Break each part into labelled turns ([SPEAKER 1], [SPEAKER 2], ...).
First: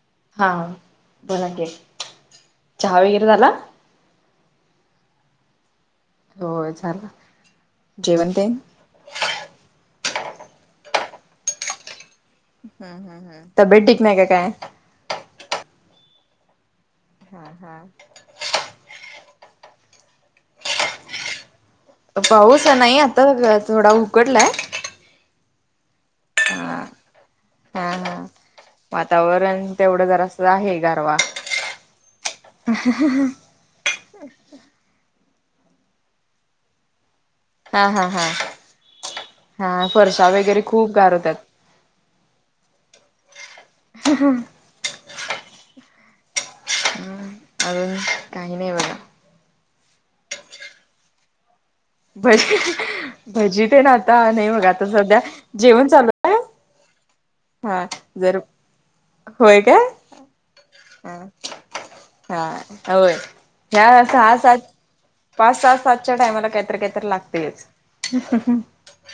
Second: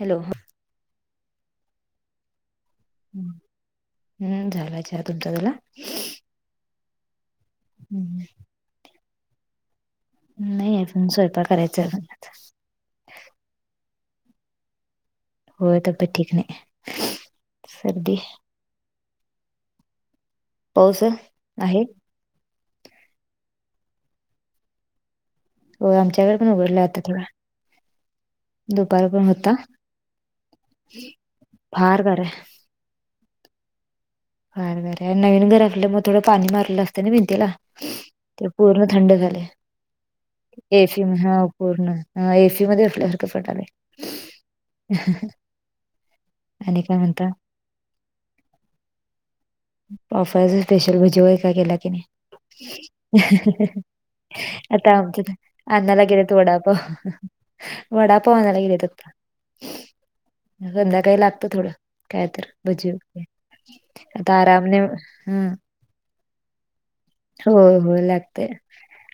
[SPEAKER 1] Hello
[SPEAKER 2] हा... बोला की... चहा वगैरे झाला?
[SPEAKER 1] हम्म... झाला चहा... तुमचा झाला?
[SPEAKER 2] हो... झाला...
[SPEAKER 1] हम्म.
[SPEAKER 2] जेवण तेन?
[SPEAKER 1] नई... अजून स्वयंपाक करायचाय मला तर.
[SPEAKER 2] हूं हूं हूं.... तब्येत ठीक नाई का काय?
[SPEAKER 1] होय... तब्येत ठीक नई.
[SPEAKER 2] हा हा.
[SPEAKER 1] पाऊस... आहे?
[SPEAKER 2] पाऊस... नाही आता... थोडा उकडलाय.
[SPEAKER 1] हो... आमच्याकडं पण उघडला
[SPEAKER 2] हा
[SPEAKER 1] आता थोडा.
[SPEAKER 2] हा हा...
[SPEAKER 1] दुपार पण होता
[SPEAKER 2] वातावरण तेवढं जरासं... आहे जरा गारवा
[SPEAKER 1] फार गार ए.
[SPEAKER 2] [inaudible]
[SPEAKER 1] फार गार ए... नवीन घर आपलं... मग थोडं पाणी मारलं असतं ना भिंतीला?
[SPEAKER 2] हा हा हा
[SPEAKER 1] ते पूर्ण थंड झालेय...
[SPEAKER 2] हा फरशा वगैरे खूप
[SPEAKER 1] एसी
[SPEAKER 2] गार होतात
[SPEAKER 1] [unintelligible] पूर्ण... हा.. एसी मध्ये असल्यासारखं वाटलंय.
[SPEAKER 2] [inaudible]
[SPEAKER 1] आणि काय म्हणता?
[SPEAKER 2] अजून... काही नाई बग.
[SPEAKER 1] [unintelligible] स्पेशल भजी वगैरे काय केल्या की
[SPEAKER 2] भजी भजी
[SPEAKER 1] नाय?
[SPEAKER 2] तेन आता नाही बघा
[SPEAKER 1] आता...
[SPEAKER 2] सध्या
[SPEAKER 1] आमच्यात
[SPEAKER 2] जेवण
[SPEAKER 1] अन्नाला
[SPEAKER 2] चालू
[SPEAKER 1] गेलंत.
[SPEAKER 2] आहे.
[SPEAKER 1] वडापाव....
[SPEAKER 2] हा
[SPEAKER 1] वडापाव
[SPEAKER 2] जर
[SPEAKER 1] आणायला गेल्यात आत्ता
[SPEAKER 2] होय काय हा
[SPEAKER 1] संध्याकाळी लागतं थोडं... काय तर... भजी वगैरे
[SPEAKER 2] या.
[SPEAKER 1] आता
[SPEAKER 2] सहा सात...
[SPEAKER 1] आरामने हम्म
[SPEAKER 2] पाच सात... पाचच्या टायमाला... कायतरी कायतर
[SPEAKER 1] हो
[SPEAKER 2] लागतंयच
[SPEAKER 1] हो लागतय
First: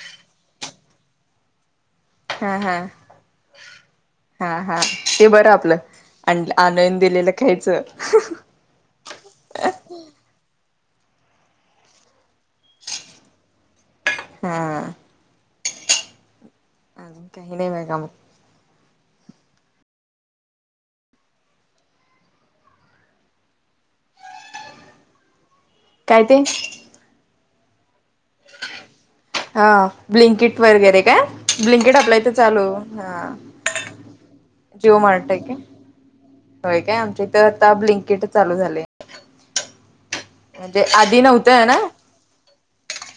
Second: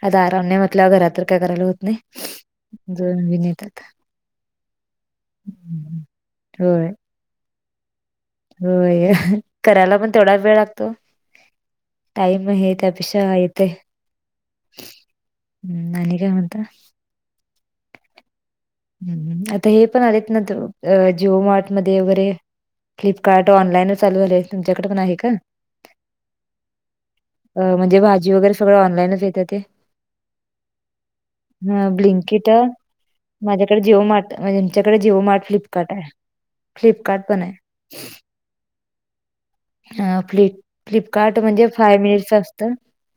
[SPEAKER 1] आता आरामनं म्हटल्यावर... घरात तर काय करायला होत नाय...
[SPEAKER 2] हा हा
[SPEAKER 1] जुळून बी नई येत
[SPEAKER 2] हा हा... ते बरं आपलं...
[SPEAKER 1] होय
[SPEAKER 2] आणून दिलेलं खायचं.
[SPEAKER 1] होय... करायला पण तेवढा वेळ लागतो. टाईम हे... त्यापेक्षा येते.
[SPEAKER 2] हा.
[SPEAKER 1] हम्म आणि काय म्हणता.
[SPEAKER 2] अजून काही नाही.
[SPEAKER 1] हम्म हम्म आता हे पण आलेत ना त अ जिओ मार्ट मध्ये वगैरे फ्लिपकार्ट ऑनलाईनच चालू झालं तुमच्याकड पण आहे का?
[SPEAKER 2] काय ते
[SPEAKER 1] अ म्हणजे भाजी वगैरे सगळं ऑनलाईन येत.
[SPEAKER 2] हा ब्लिंकीट वगैरे का ब्लिंकिट आपल्या हितं चालू. हा
[SPEAKER 1] माझ्याकड जिओ मार्ट म्हणजे तुमच्याकड जिओ मार्ट फ्लिपकार्ट आय.
[SPEAKER 2] होय काय आमची हितं आता ब्लिंकीट चालू झालंय.
[SPEAKER 1] अ
[SPEAKER 2] म्हणजे आधी
[SPEAKER 1] फ्लिप-फ्लिपकार्ट
[SPEAKER 2] नव्हतं
[SPEAKER 1] म्हणजे
[SPEAKER 2] ना
[SPEAKER 1] फाय मिनिट असतं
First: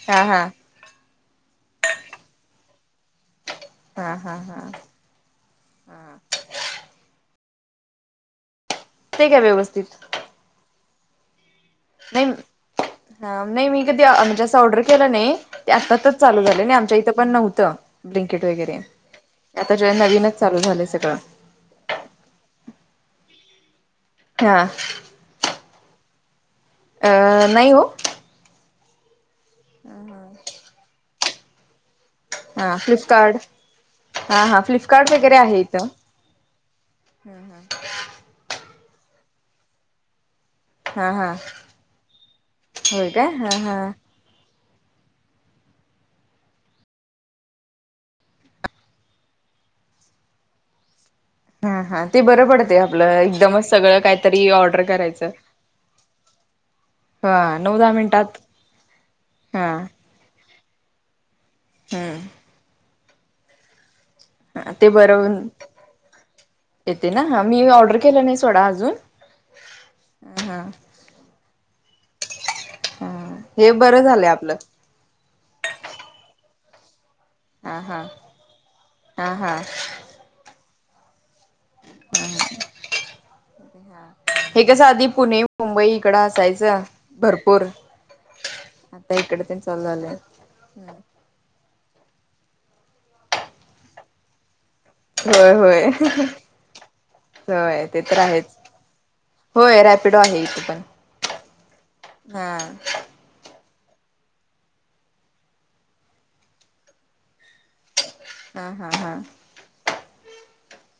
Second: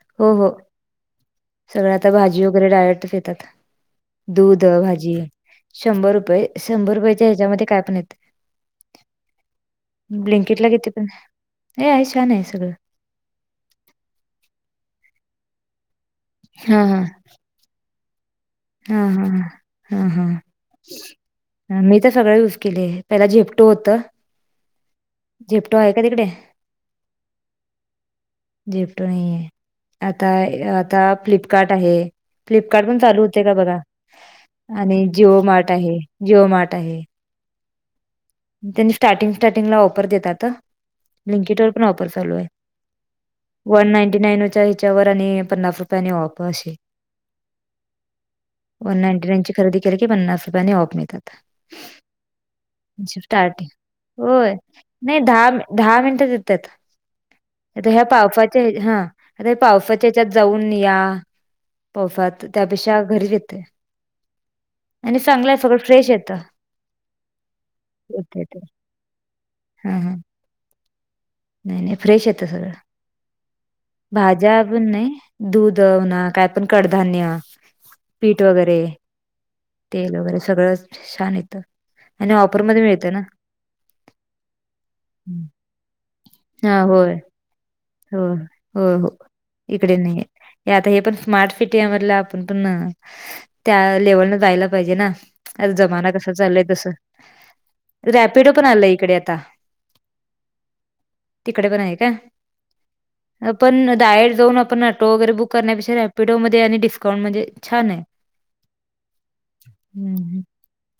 [SPEAKER 2] हा
[SPEAKER 1] हो
[SPEAKER 2] हा
[SPEAKER 1] हो सगळं आता भाजी वगैरे डायरेक्ट भेतात
[SPEAKER 2] हा हा
[SPEAKER 1] दूध
[SPEAKER 2] हा
[SPEAKER 1] भाजी शंभर रुपये शंभर रुपयच्या हेज्यामध्ये काय पण येतं.
[SPEAKER 2] ते काय व्यवस्थित.
[SPEAKER 1] ब्लिंकीट ला किती पण छान आहे सगळं
[SPEAKER 2] आ नाय मी कधी म्हणजे असं ऑर्डर केलं नाही ते आत्तातातच चालू झालंय आणि
[SPEAKER 1] हा
[SPEAKER 2] आमच्या
[SPEAKER 1] हा
[SPEAKER 2] इथं पण नव्हतं. ब्लिंकीट वगैरे
[SPEAKER 1] हा हा
[SPEAKER 2] आता
[SPEAKER 1] हा हा
[SPEAKER 2] नवीनच चालू झालंय सगळं
[SPEAKER 1] मी तर सगळं यूज केलंय पहिला झेप्टो होत.
[SPEAKER 2] हा.
[SPEAKER 1] झेप्टो आहे का तिकडे?
[SPEAKER 2] अ नाही ओ.
[SPEAKER 1] झेप्टो नायिये आता आता फ्लिपकार्ट आहे. फ्लिपकार्ट पण चालू हुतय का बघा
[SPEAKER 2] हा हा
[SPEAKER 1] आणि
[SPEAKER 2] फ्लिपकार्ट
[SPEAKER 1] जिओ मार्ट आहे जिओ मार्ट आहे.
[SPEAKER 2] हम्म हम्म.
[SPEAKER 1] तेनी स्टार्टिंग स्टार्टिंगला ऑफर देतात ह.
[SPEAKER 2] हा हा
[SPEAKER 1] ब्लिंकिटला वर पण ऑफर चालु आहे आय
[SPEAKER 2] होय काय हा हा
[SPEAKER 1] वन नाइन नाईनच्या हेच्यावर आणि पन्नास रुपयानी ऑफ अशी. वन नाइंटी नाईन ची खरेदी केली की पन्नास रुपयांनी ऑफ मिळतात.
[SPEAKER 2] अ हा ते बरं पडतंय आपलं. एकदमच
[SPEAKER 1] टार्टिंग
[SPEAKER 2] सगळं काहीतरी
[SPEAKER 1] होय
[SPEAKER 2] ऑर्डर
[SPEAKER 1] नाय
[SPEAKER 2] करायचं
[SPEAKER 1] दहा मि दहा मिनिटं येतात.
[SPEAKER 2] हा नऊ
[SPEAKER 1] आता
[SPEAKER 2] दहा
[SPEAKER 1] ह्या
[SPEAKER 2] मिनिटात
[SPEAKER 1] पावसाच्या हे हा आता
[SPEAKER 2] हा
[SPEAKER 1] पावसाचा. चेच्यात जाऊन या
[SPEAKER 2] हम्म
[SPEAKER 1] पावसात त्यापेक्षा घरी येतय
[SPEAKER 2] अ अ ते
[SPEAKER 1] आणि
[SPEAKER 2] बरवून
[SPEAKER 1] चांगलं आहे सगळं फ्रेश येतं
[SPEAKER 2] येते ना मी ऑर्डर केलं नाई
[SPEAKER 1] येत
[SPEAKER 2] सोडा आजून
[SPEAKER 1] नाय नाय फ्रेश येतं सगळं
[SPEAKER 2] हा हे बरं झालंय आपलं
[SPEAKER 1] भाज्या पण नाय दूध म्हणा काय पण कडधान्य.
[SPEAKER 2] हा हा
[SPEAKER 1] पीठ वगैरे
[SPEAKER 2] हा हा
[SPEAKER 1] तेल वगैरे सगळंच छान येत त आणि ऑफरमध्ये मिळत.
[SPEAKER 2] हे कसं आधी पुणे मुंबई इकडं
[SPEAKER 1] हा
[SPEAKER 2] असायचं भरप पूर.
[SPEAKER 1] होय हो हो इकडे नाही आहे आता हे स्मार्ट सिटीया मधला आपण पण त्या लेवल न. पाहिजे ना
[SPEAKER 2] होय
[SPEAKER 1] आता
[SPEAKER 2] होय
[SPEAKER 1] जमाना कसा चाललाय तसं
[SPEAKER 2] होय ते तर
[SPEAKER 1] रॅपिडो
[SPEAKER 2] आहेच
[SPEAKER 1] पण आलाय इकडे आता
[SPEAKER 2] होय रॅपिडो आहे इथे पण
[SPEAKER 1] तिकडे पण आहे का?
[SPEAKER 2] हां
[SPEAKER 1] आपणं डायंल जाऊंन आपणं ऑटो वगैरे बुंक करण्यांपेक्षा रॅपिडोमध्यें आणि डिस्काउंट मध्यें छान आहे
[SPEAKER 2] हमं हमं हमं.
[SPEAKER 1] हम्मं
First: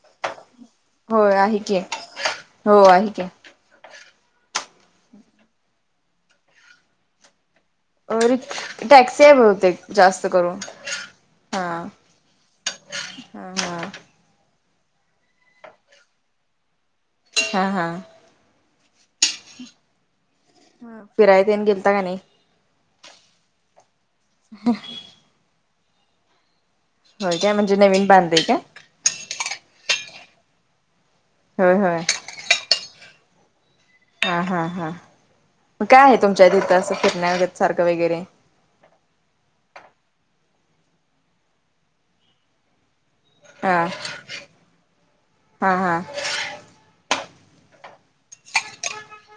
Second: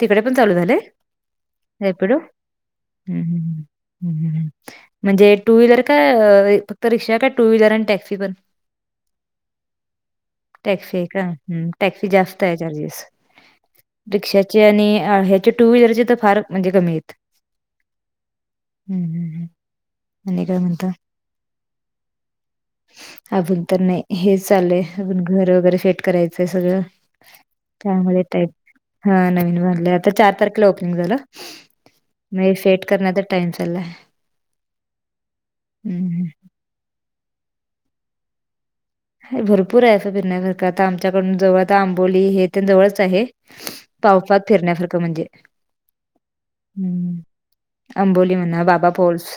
[SPEAKER 1] तिकडे पणं चालूं झाले.
[SPEAKER 2] होय आहे की
[SPEAKER 1] एपिडो
[SPEAKER 2] हो आहे की
[SPEAKER 1] हम्मं हमं. म्हणजे टूं व्हीलर कां अं फक्तं रिक्षा कां टूं व्हीलर आणि टॅ
[SPEAKER 2] टॅक्सी आहे बहुंतेक जास्तं करूंन.
[SPEAKER 1] ठीक है हम्मं. टॅक्सी जास्तं आहे चार्जेस.
[SPEAKER 2] हां
[SPEAKER 1] रिक्षांचे आणि ह्यांचे टूं व्हीलरचे तरं फारंच म्हणजे कमी आहेतं.
[SPEAKER 2] हां हां.
[SPEAKER 1] हम्मं हम्मं हम्मं आणि कायं म्हणतांय?
[SPEAKER 2] फिरांय देनं गेलतां कां नाहीं?
[SPEAKER 1] अजूंन तरं नाहीं हे चाललंय अजूंन घरं वगैरें सेंट करांयचंय सगळं.
[SPEAKER 2] होय काय म्हणजे नवीन
[SPEAKER 1] त्यांमुळे
[SPEAKER 2] बांधलय
[SPEAKER 1] टाईट
[SPEAKER 2] काय
[SPEAKER 1] हां नवीन भरलंय आंता चार तारखेला ओपनिंग झालं.
[SPEAKER 2] होयं होयं
[SPEAKER 1] नाहीं सेंट करण्यातचं टाईम चाललांय.
[SPEAKER 2] हां, हां, हां मगं कायं आहे तुमच्यां इथं असं फिरण्यां वगैरें सारखं वगैरे
[SPEAKER 1] हांय भरंपूर हांय फिरण्यांसारखं आंता आमच्यांकडूंन जवळं आंबोली हे ते जवळचं हांय.
[SPEAKER 2] हा
[SPEAKER 1] पावसांत फिरण्यांसारखं म्हणजे
[SPEAKER 2] हा हा
[SPEAKER 1] हम्मं हमं अंबोली म्हणां बाबां पोल्स.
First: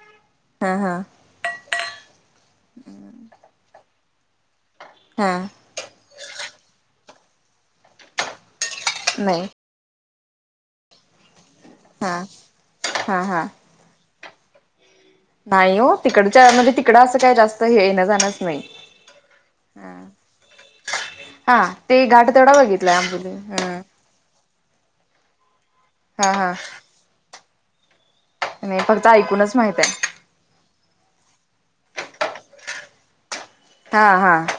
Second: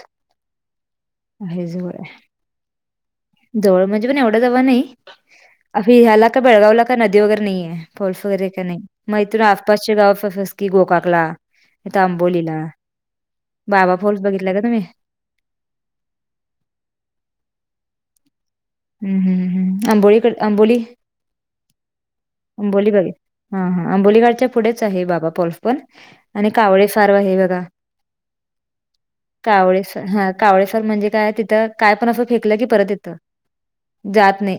[SPEAKER 2] हां हां
[SPEAKER 1] हांय जवळं. जवळं म्हणजे पणं एवढे जवळं नाहीं.
[SPEAKER 2] हां
[SPEAKER 1] अभी ह्यांला कां बेळगांवला कां नदी वगैरें नाहीें फॉल्स वगैरें कां नाहीं
[SPEAKER 2] नाही
[SPEAKER 1] गावांत की गोकांकलां नाहीं तरं
[SPEAKER 2] हा
[SPEAKER 1] आंबोलीला.
[SPEAKER 2] हा
[SPEAKER 1] बाबां फॉल्स बघितलांय कां तुम्हीं?
[SPEAKER 2] नाहीं हो तिकडच्यां म्हणजे तिकडं असं कायं जास्तं येणं जाणंच नाहीं..
[SPEAKER 1] हम्मं हमं हम्मं आंबोली कडे अंबोली
[SPEAKER 2] हा ते घाट तेवढा
[SPEAKER 1] आंबोली
[SPEAKER 2] बघितलाय
[SPEAKER 1] बघे हां
[SPEAKER 2] हा
[SPEAKER 1] हां आंबोलीच्या पुढेचं आहे बाबां फॉल्स पणं
[SPEAKER 2] हा
[SPEAKER 1] आणि
[SPEAKER 2] हा
[SPEAKER 1] कावळे फारव आहे बघां.
[SPEAKER 2] नाही फक्त ऐकूनच माहित
[SPEAKER 1] कांवळे
[SPEAKER 2] आहे
[SPEAKER 1] सरं कांवळेसरं म्हणजे कायं तिथं कायं पणं असं फेकलं की परतं येतं.
[SPEAKER 2] हां हां
[SPEAKER 1] जात नाही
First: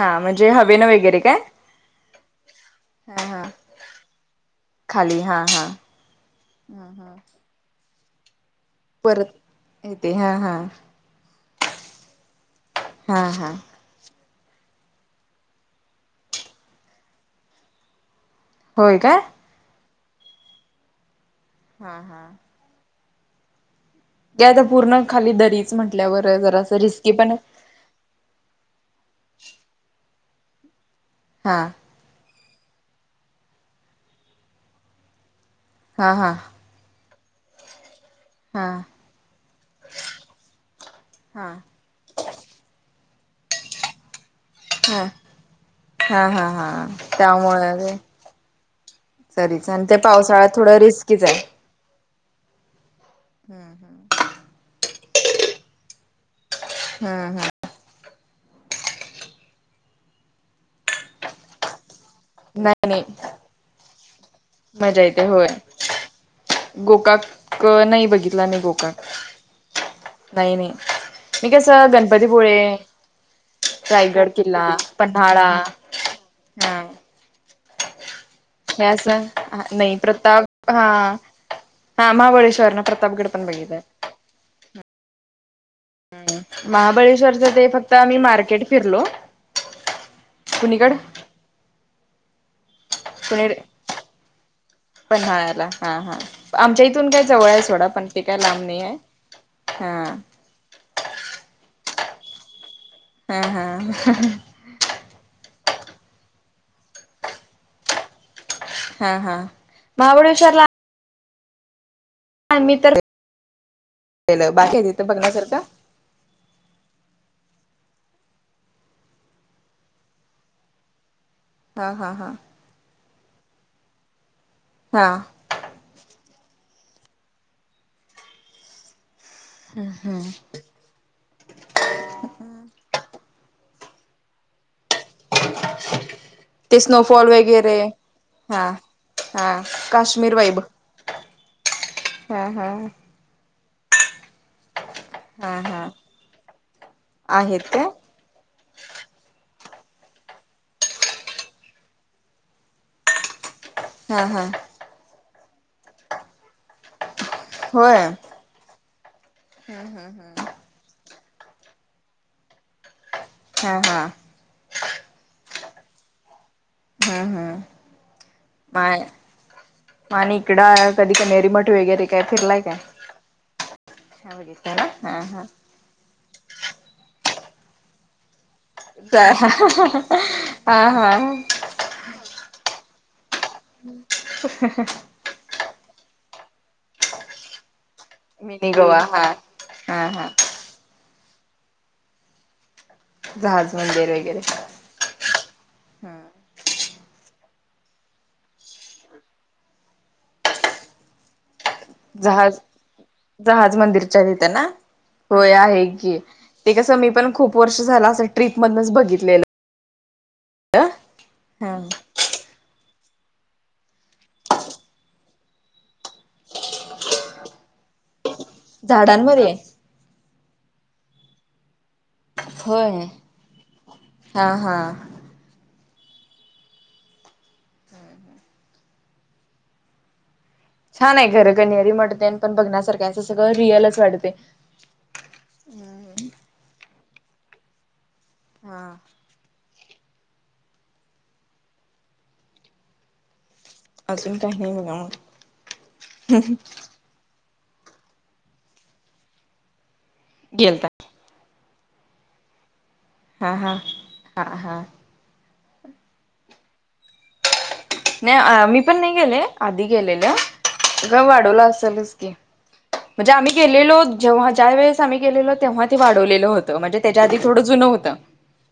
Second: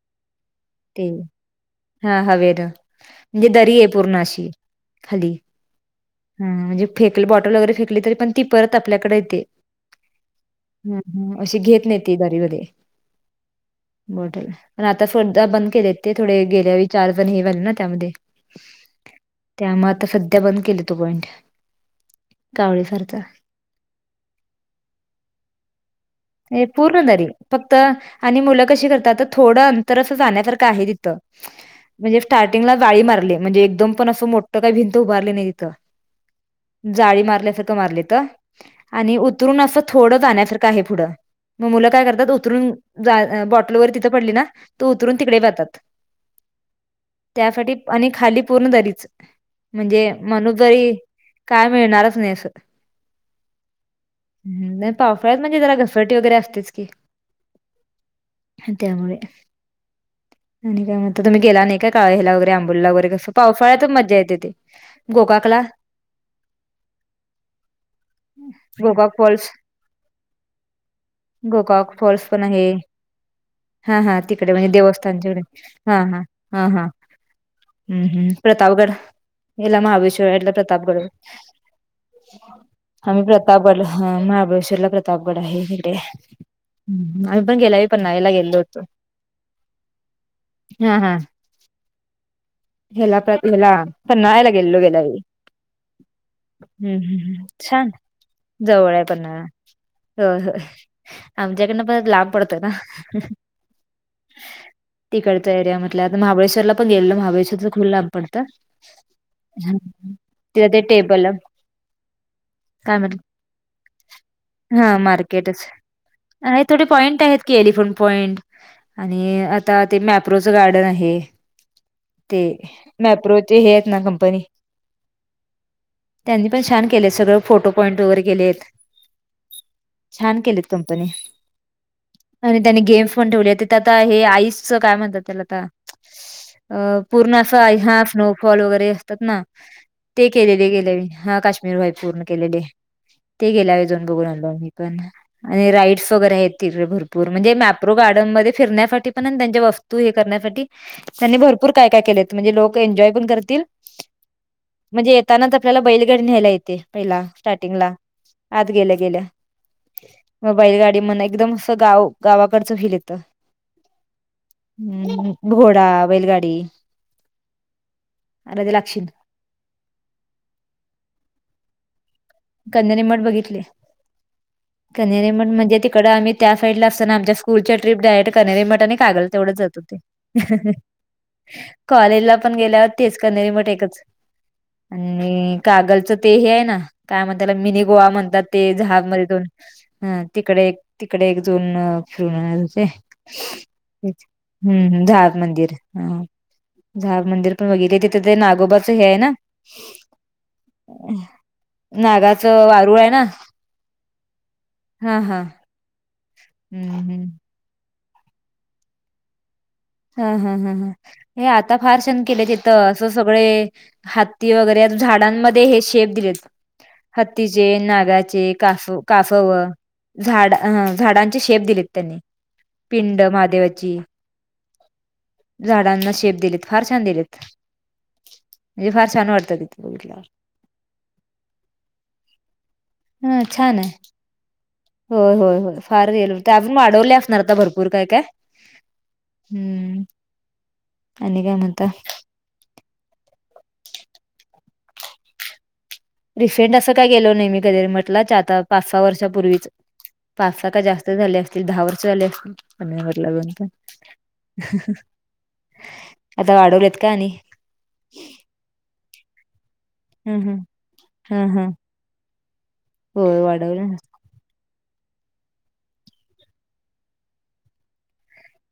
[SPEAKER 2] हां म्हणजे हवे नां वगैरें कां
[SPEAKER 1] हां हवे नं म्हणजे दरी आहे पूर्ण अशी
[SPEAKER 2] खाली
[SPEAKER 1] खांली
[SPEAKER 2] हा हा
[SPEAKER 1] हम्मं म्हणजे फेकले बॉटल वगैरें फेकली पणं ती परतं आपल्याकडे
[SPEAKER 2] परत
[SPEAKER 1] येते.
[SPEAKER 2] येते हा हा
[SPEAKER 1] हम्मं अशी घेतं नाहीं ती बारीवरती.
[SPEAKER 2] हां हां
[SPEAKER 1] बॉटल पणं आंता बंद केलेत ते थोडे गेल्यावेळी चारजणं हे झाले त्यांमुळे
[SPEAKER 2] होयं कायं?
[SPEAKER 1] त्यांमुळे आंता संध्या बंद केले तो पॉईंट.
[SPEAKER 2] हां हां.
[SPEAKER 1] कांवळेसांरखा
[SPEAKER 2] या आता पूर्ण खाली दरीच म्हटल्यावर जरा असं रिस्की पण
[SPEAKER 1] त आणि मुलं कशी करतात तर थोडं अंतर असं जाण्यासारखं आहे तिथं
[SPEAKER 2] हा
[SPEAKER 1] म्हणजे स्टार्टिंगला जाळी मारले म्हणजे एकदम पण असं मोठं काही भिंत उभारली नाही तिथं.
[SPEAKER 2] हा, हा
[SPEAKER 1] जाळी मारल्यासारखं मारली तर
[SPEAKER 2] हा
[SPEAKER 1] आणि उतरून असं थोडं जाण्यासारखं आहे पुढं.
[SPEAKER 2] हा
[SPEAKER 1] मग मुलं काय करतात उतरून जाय बॉटलवर तिथं पडली ना त
[SPEAKER 2] हा
[SPEAKER 1] उतरून तिकडे जातात.
[SPEAKER 2] हा हा हा
[SPEAKER 1] त्यासाठी, आणि खाली पूर्ण दरीच
[SPEAKER 2] दरीच आणि ते
[SPEAKER 1] म्हणजे
[SPEAKER 2] पावसाळ्यात
[SPEAKER 1] माणूस
[SPEAKER 2] थोडं
[SPEAKER 1] जरी
[SPEAKER 2] रिस्कीच आहे.
[SPEAKER 1] काय मिळणारच नाही अस, नाही पावफळ्यात म्हणजे जरा घस फट वगैरे असतेच की.
[SPEAKER 2] ह, ह
[SPEAKER 1] हं, त्यामुळे आणि काय म्हण तुम्ही गेला नाही का काळ ला त्या
[SPEAKER 2] हम् नाही
[SPEAKER 1] आंबोला
[SPEAKER 2] नाही
[SPEAKER 1] वगैरे कसं पावसाळ्यातच मज्जा येते ते
[SPEAKER 2] मजा येते होय
[SPEAKER 1] गोकाकला
[SPEAKER 2] गोकाक क नाही बघितला मी, गोकाक नाही नाही मी कसं
[SPEAKER 1] गोकाक फॉल्स पण
[SPEAKER 2] गणपतीपुळे
[SPEAKER 1] आहे. हा, हा
[SPEAKER 2] रायगड
[SPEAKER 1] तिकडे म्हणजे
[SPEAKER 2] किल्ला
[SPEAKER 1] देवस्थानच्याडे
[SPEAKER 2] पन्हाळा
[SPEAKER 1] हा, हा, हा, हा हम्म, हम्म
[SPEAKER 2] हे
[SPEAKER 1] प्रतापगड
[SPEAKER 2] असं
[SPEAKER 1] एला
[SPEAKER 2] नाही
[SPEAKER 1] महावेश्वरला
[SPEAKER 2] प्रताप हा
[SPEAKER 1] प्रतापगड
[SPEAKER 2] हा महाबळेश्वर ना
[SPEAKER 1] आम्ही
[SPEAKER 2] पण बघितलंय
[SPEAKER 1] प्रतापगड ह महाबळेश्वरला प्रतापगड आहे हिकडेे
[SPEAKER 2] महाबळेश्वरच ते फक्त आम्ही
[SPEAKER 1] गेलो
[SPEAKER 2] मार्केट
[SPEAKER 1] होतो
[SPEAKER 2] फिरलो. कुणीकडं?
[SPEAKER 1] हा हा
[SPEAKER 2] [unintelligible]
[SPEAKER 1] ह्याला प्र ह्याला पन्हाळ्याला गेलेलो गेल्यावेळी
[SPEAKER 2] पन्हाळ्याला हा, हा आमच्या
[SPEAKER 1] हम्म
[SPEAKER 2] इथून काय
[SPEAKER 1] हम्म हम्म.
[SPEAKER 2] जवळ आहे सोडा
[SPEAKER 1] छान
[SPEAKER 2] पण ते काय लांब नाही आहे, हा
[SPEAKER 1] हं, हं आमच्याकडंन फार लांब पडत का
[SPEAKER 2] ह, ह, अं, अं, हं
[SPEAKER 1] तिकडच्या एरिया मधलं आता महाबळेश्वरला पण गेलेल महाबळेश्वर तर खुल लांब पडतं.
[SPEAKER 2] हा हा
[SPEAKER 1] हं,
[SPEAKER 2] महाबळेश्वरला
[SPEAKER 1] ति ते टेबला
[SPEAKER 2] मी तर, बाकी तिथं बघण्यासारखं?
[SPEAKER 1] आहे थोडे पॉईंट आहेत की एलिफोन पॉईंट. आणि आता ते मॅप्रोच गार्डन आहे.
[SPEAKER 2] हा हा हा
[SPEAKER 1] ते मॅप्रोच हे त ना कंपनी
[SPEAKER 2] हा
[SPEAKER 1] त्यांनी पण छान केले सगळं, फोटो पॉईंट वगैरे केलेत. छान केलेत तुम [inaudible] आणि त्यानी गेम्स पण ठेवले तिथं आता हे आईसच काय म्हणतात त्याला आता
[SPEAKER 2] ते
[SPEAKER 1] अ
[SPEAKER 2] स्नोफॉल
[SPEAKER 1] पूर्ण अस
[SPEAKER 2] वगैरे
[SPEAKER 1] ह्या स्नोफॉल
[SPEAKER 2] हा
[SPEAKER 1] असतात ना
[SPEAKER 2] हा
[SPEAKER 1] ते
[SPEAKER 2] काश्मीर वाईब
[SPEAKER 1] केलेले गेले हा काश्मीर व्हाई पूर्ण
[SPEAKER 2] हा
[SPEAKER 1] केलेले
[SPEAKER 2] हा
[SPEAKER 1] ते गेल्या वजून बघून आलो मी पण
[SPEAKER 2] हा
[SPEAKER 1] आणि
[SPEAKER 2] हा
[SPEAKER 1] राईड्स वगैरे आहेत तिकडे भरपूर म्हणजे
[SPEAKER 2] आहेत का
[SPEAKER 1] मॅप्रो गार्ड डन मध्ये फिरण्यासाठी पण, त्यांच्या वस्तू हे करण्यासाठी त्यांनी भरपूर काय, काय केलेत म्हणजे लोक एन्जॉय पण करतील
[SPEAKER 2] हा हा
[SPEAKER 1] म्हणजे येतानात आपल्याला बैलगाडी न्यायला येते, पहिला स्टार्टिंगला
[SPEAKER 2] होय
[SPEAKER 1] आत गेल्या, गेल्या म बैलगाडी म्हणा एकदम असं गाव गावाकडचं फिल येतं.
[SPEAKER 2] हा, हा
[SPEAKER 1] हम्म घोडा बैलगाडी
[SPEAKER 2] हम्म हम्म
[SPEAKER 1] आला ते
[SPEAKER 2] माय
[SPEAKER 1] लागशील.
[SPEAKER 2] आणि इकडं कधी कणेरीमठ वगैरे काय फिरलाय काय
[SPEAKER 1] कणेरी मठ बघितले
[SPEAKER 2] हा बघितला ना हा
[SPEAKER 1] कणेरी
[SPEAKER 2] हा
[SPEAKER 1] मठ म्हणजे तिकडं आम्ही त्या साईडला असताना आमच्या स्कूलच्या ट्रिप जायचे कणेरी मठ त्यांनी काय झालं तेवढंच जातो ते‌
[SPEAKER 2] हा हा
[SPEAKER 1] कॉलेजला पण गेल्यावर तेच कणेरी मठ एकच‌ आणि कागलच ते हे आहे ना काय म्ह त्याला मिनी गोवा म्हणतात
[SPEAKER 2] मिनी
[SPEAKER 1] ते
[SPEAKER 2] गोवा
[SPEAKER 1] झाहाब मध्ये
[SPEAKER 2] हा
[SPEAKER 1] दोन,
[SPEAKER 2] हा
[SPEAKER 1] अ
[SPEAKER 2] हा
[SPEAKER 1] तिकडे एक तिकडे अजून फिरून येणार होते
[SPEAKER 2] जहाज मंदिर
[SPEAKER 1] तेच
[SPEAKER 2] वगैरे
[SPEAKER 1] हम्म हम्म झाहाब मंदिर हां झाहाब मंदिर पण बघितले ते तिथे ते नागोबाच हे आहे ना. [inaudible]
[SPEAKER 2] जहाज
[SPEAKER 1] नागाचं वारूळ आहे ना
[SPEAKER 2] जहाज मंदिरच्या तिथे ना
[SPEAKER 1] हा हा
[SPEAKER 2] होय आहे की. ते
[SPEAKER 1] हम्म
[SPEAKER 2] कसं मी
[SPEAKER 1] हम्म
[SPEAKER 2] पण खूप वर्ष झाला असेल ट्रिप मधूनच बघितलेलं.
[SPEAKER 1] हा हा हा हे आता
[SPEAKER 2] हा
[SPEAKER 1] फारशे केलं तिथं असं सगळे हत्ती वगैरे अजून झाडांमध्ये हे शेप दिलेत. हत्तीचे नागाचे कासव
[SPEAKER 2] झाडांमध्ये
[SPEAKER 1] कासव झाड हां झाडांचे शेप दिलेत त्यांनी
[SPEAKER 2] होय
[SPEAKER 1] पिंड महादेवाची
[SPEAKER 2] हा हा.
[SPEAKER 1] झाडांना शेप दिलेत फार छान दिलेत. हे फार छान वाटतं तिथे बघितल्यावर
[SPEAKER 2] छान आहे घरं कणेरी मठ ते पण बघण्यासारखं असं
[SPEAKER 1] हा
[SPEAKER 2] सगळं
[SPEAKER 1] छान आहे
[SPEAKER 2] रिअलच वाटते.
[SPEAKER 1] होय होय होय फार रिअल होते अजून वाढवले असणार आता भरपूर काय काय
[SPEAKER 2] हा.
[SPEAKER 1] हम्म आणि काय म्हणता.
[SPEAKER 2] अजून काही म्हणा मग
[SPEAKER 1] रिसेंट असं काय गेलो नाही मी कणेरी मठला च आता पाच सहा वर्षापूर्वीच पाच सहा का
[SPEAKER 2] गेलता
[SPEAKER 1] जास्त झाले असतील दहा वर्ष झाले असतील कणेरी
[SPEAKER 2] हा
[SPEAKER 1] मठ
[SPEAKER 2] हा हा हा
[SPEAKER 1] आता वाढवलेत का आणि
[SPEAKER 2] नाही अह मी पण नाही गेले. आधी गेलेल्या
[SPEAKER 1] हम्म हम्म
[SPEAKER 2] गा
[SPEAKER 1] हा
[SPEAKER 2] वाढवला
[SPEAKER 1] हा
[SPEAKER 2] असेलच की म्हणजे
[SPEAKER 1] होय
[SPEAKER 2] आम्ही
[SPEAKER 1] वाढवलं
[SPEAKER 2] गेलेलो जेव्हा ज्या वेळेस आम्ही गेलेलो तेव्हा ते वाढवलेलं होतं, म्हणजे त्यांच्या आधी थोडं जुनं होतं.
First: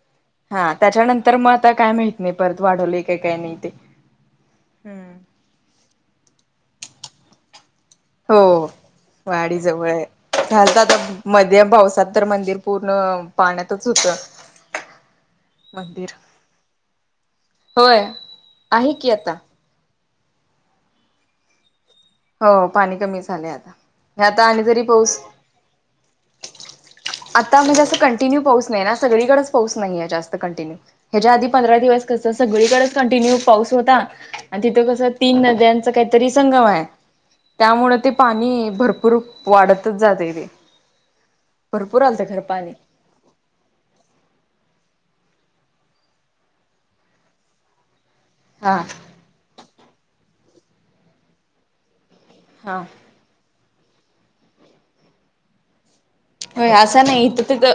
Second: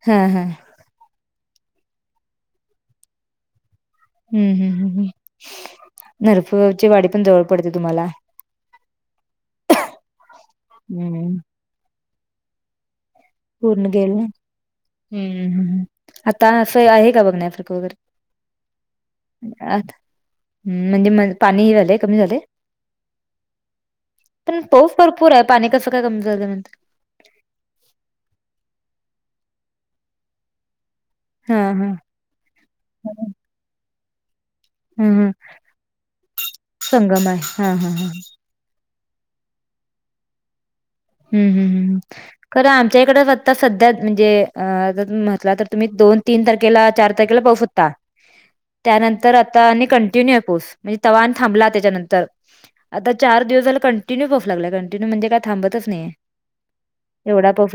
[SPEAKER 1] ह हां
[SPEAKER 2] हा त्याच्यानंतर मग आता काय माहित नाही परत वाढवले का काय नाही ते
[SPEAKER 1] हम्म हम्म हम्म हम्म नरफची वाडी पण जवळ पडते तुम्हाला
[SPEAKER 2] हो वाडी जवळ आहे झालतं आता
[SPEAKER 1] हम्म
[SPEAKER 2] मध्ये पावसात तर मंदिर पूर्ण पाण्यातच
[SPEAKER 1] पूर्ण गेल
[SPEAKER 2] होतं.
[SPEAKER 1] ना हम्म हम्म
[SPEAKER 2] मंदिर
[SPEAKER 1] आता असं आहे का बघण्यासारखं वगैरे
[SPEAKER 2] होय आहे की आता
[SPEAKER 1] आता हम्म म्हणजे मग पाणीही झालेत. कमी झाले
[SPEAKER 2] हो पाणी कमी झालंय आता आता
[SPEAKER 1] पण
[SPEAKER 2] आणि जरी
[SPEAKER 1] पाऊस भरपूर आहे पाणी कसं काय कमी झालं म्हणताय.
[SPEAKER 2] आता म्हणजे असं कंटिन्यू पाऊस नाही ना सगळीकडेच पाऊस नाहीये जास्त कंटिन्यू ह्याच्या आधी
[SPEAKER 1] हा
[SPEAKER 2] पंधरा
[SPEAKER 1] हा
[SPEAKER 2] दिवस कसं सगळीकडेच कंटिन्यू
[SPEAKER 1] ह
[SPEAKER 2] पाऊस होता. आणि तिथं कसं
[SPEAKER 1] ह
[SPEAKER 2] तीन नद्यांचा काहीतरी संगम आहे.
[SPEAKER 1] संगम आहे. हा हा
[SPEAKER 2] त्यामुळं ते
[SPEAKER 1] ह
[SPEAKER 2] पाणी भरपूर वाढतच जातंय ते.
[SPEAKER 1] हम्म हम्म हम्म
[SPEAKER 2] भरपूर आलतं खरं
[SPEAKER 1] खर
[SPEAKER 2] पाणी
[SPEAKER 1] आ मच्याइड आता सध्या म्हणजे अ जर तुम्ही म्हटला तर तुम्ही दोन तीन तारखेला चार तारखेला पाऊस होता.
[SPEAKER 2] हा
[SPEAKER 1] त्यानंतर आता आणि कंटिन्यू आय पाऊस म्हणजे तवा अन् थांबला त्याच्यानंतर.
[SPEAKER 2] हा.
[SPEAKER 1] आता चार दिवस झालं कंटिन्यू बफ लागलाय कंटिन्यू म्हणजे काय थांबतच नाहीये.
[SPEAKER 2] होय असा नाय तिथं ग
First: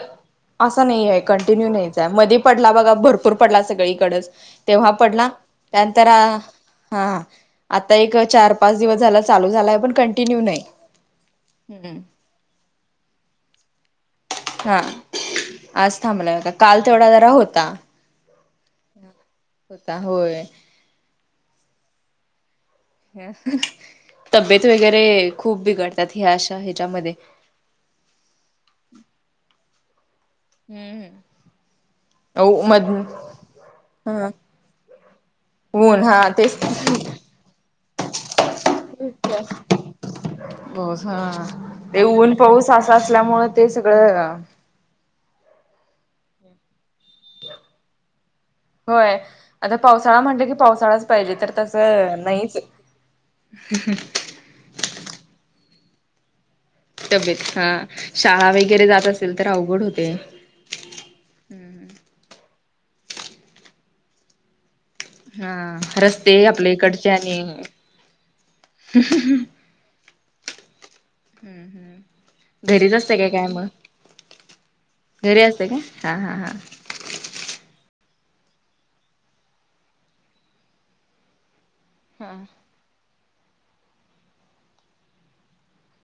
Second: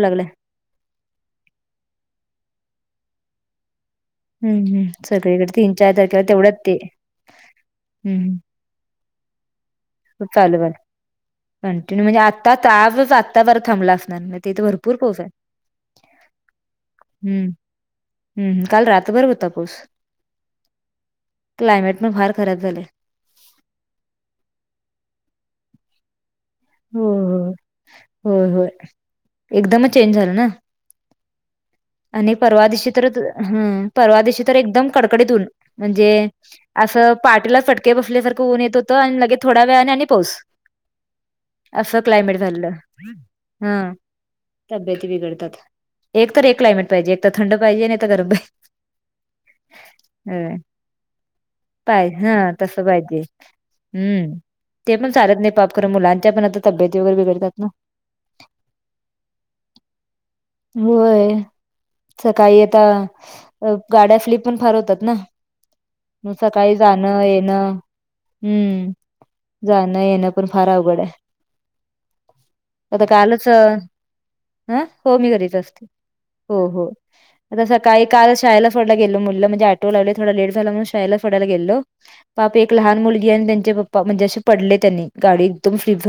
[SPEAKER 2] असा नाईये कंटिन्यू नाहीच ए मधी पडला बघा भरपूर पडला सगळीकडच.
[SPEAKER 1] हम्म हम्म
[SPEAKER 2] तेव्हा पडला
[SPEAKER 1] सगळीकडे तीन चार
[SPEAKER 2] त्यानंतर
[SPEAKER 1] तारखेला तेवढ्याच ते
[SPEAKER 2] हा आता एक
[SPEAKER 1] हम्म
[SPEAKER 2] चार पाच दिवस झाला चालू झालाय पण कंटिन्यू
[SPEAKER 1] चालू
[SPEAKER 2] नाय.
[SPEAKER 1] झालं कंटिन्यू म्हणजे आता आजच आता बर थांबला असणार. तिथे
[SPEAKER 2] हा
[SPEAKER 1] भरपूर पाऊस आहे
[SPEAKER 2] आज थांबलाय काल तेवढा जरा
[SPEAKER 1] हम्म
[SPEAKER 2] होता.
[SPEAKER 1] हम्म काल रात बर होता.
[SPEAKER 2] होता होय.
[SPEAKER 1] क्लायमेटन फार खराब झालय.
[SPEAKER 2] तब्येत वगैरे खूप बिघडतात ह्या अशा ह्याच्या
[SPEAKER 1] हो
[SPEAKER 2] मध्ये.
[SPEAKER 1] हो होय होय एकदमच चेंज झालं ना. आणि
[SPEAKER 2] हो
[SPEAKER 1] परवा दिशी
[SPEAKER 2] मध
[SPEAKER 1] तर हम् परवा
[SPEAKER 2] हा
[SPEAKER 1] दिशी तर एकदम कडकडीत ऊन
[SPEAKER 2] ऊन
[SPEAKER 1] म्हणजे
[SPEAKER 2] हा तेच
[SPEAKER 1] असं पाटीला फटके बसल्यासारखं ऊन येत होतं आणि लगे थोड्या वेळा आणि पाऊस.
[SPEAKER 2] हो हा
[SPEAKER 1] असं
[SPEAKER 2] ते ऊन
[SPEAKER 1] क्लायमेट
[SPEAKER 2] पाऊस
[SPEAKER 1] झालेलं
[SPEAKER 2] असा असल्यामुळ ते सगळं
[SPEAKER 1] तब्येत बिघडतात एक तर एक क्लायमेट पाहिजे एक तर थंड पाहिजे नाही तर गरम पाहिजे.
[SPEAKER 2] होय आता पावसाळा म्हणलं की पावसाळाच पाहिजे तर
[SPEAKER 1] पाहिजे
[SPEAKER 2] तसं नाय
[SPEAKER 1] हा तसं पाहिजे. हम्म.
[SPEAKER 2] [unintelligible]
[SPEAKER 1] ते पण चालत नाय पाप खर मुलांच्या पण आता तब्येती वगैरे
[SPEAKER 2] तब्येत
[SPEAKER 1] बिघडतात
[SPEAKER 2] हा
[SPEAKER 1] ना.
[SPEAKER 2] शाळा वगैरे जात असेल तर अवघड होते.
[SPEAKER 1] व्हय सकाळी आता गाड्या स्लिप पण फार होतात. ना
[SPEAKER 2] हा
[SPEAKER 1] म
[SPEAKER 2] रस्ते आपल्या
[SPEAKER 1] सकाळी
[SPEAKER 2] इकडचे
[SPEAKER 1] जाणं
[SPEAKER 2] आणि
[SPEAKER 1] येणं हम्म. जाणं येणं पण फार आवड आय.
[SPEAKER 2] घरीच
[SPEAKER 1] आता
[SPEAKER 2] असते काय
[SPEAKER 1] कालच
[SPEAKER 2] काय मग
[SPEAKER 1] आ हो मी
[SPEAKER 2] घरी
[SPEAKER 1] घरीच
[SPEAKER 2] का
[SPEAKER 1] असते
[SPEAKER 2] हा हा हा
[SPEAKER 1] हो हो. आता सकाळी काल शाळेला सोडायला गेलो मुलींला म्हणजे ऑटो लावले थोडा लेट झाला म्हणून शाळेला सोडायला गेलेलो.
[SPEAKER 2] हा
[SPEAKER 1] पाप एक लहान मुलगी आणि त्यांचे पप्पा म्हणजे असे पडले त्यांनी गाडी एकदम स्लीप झा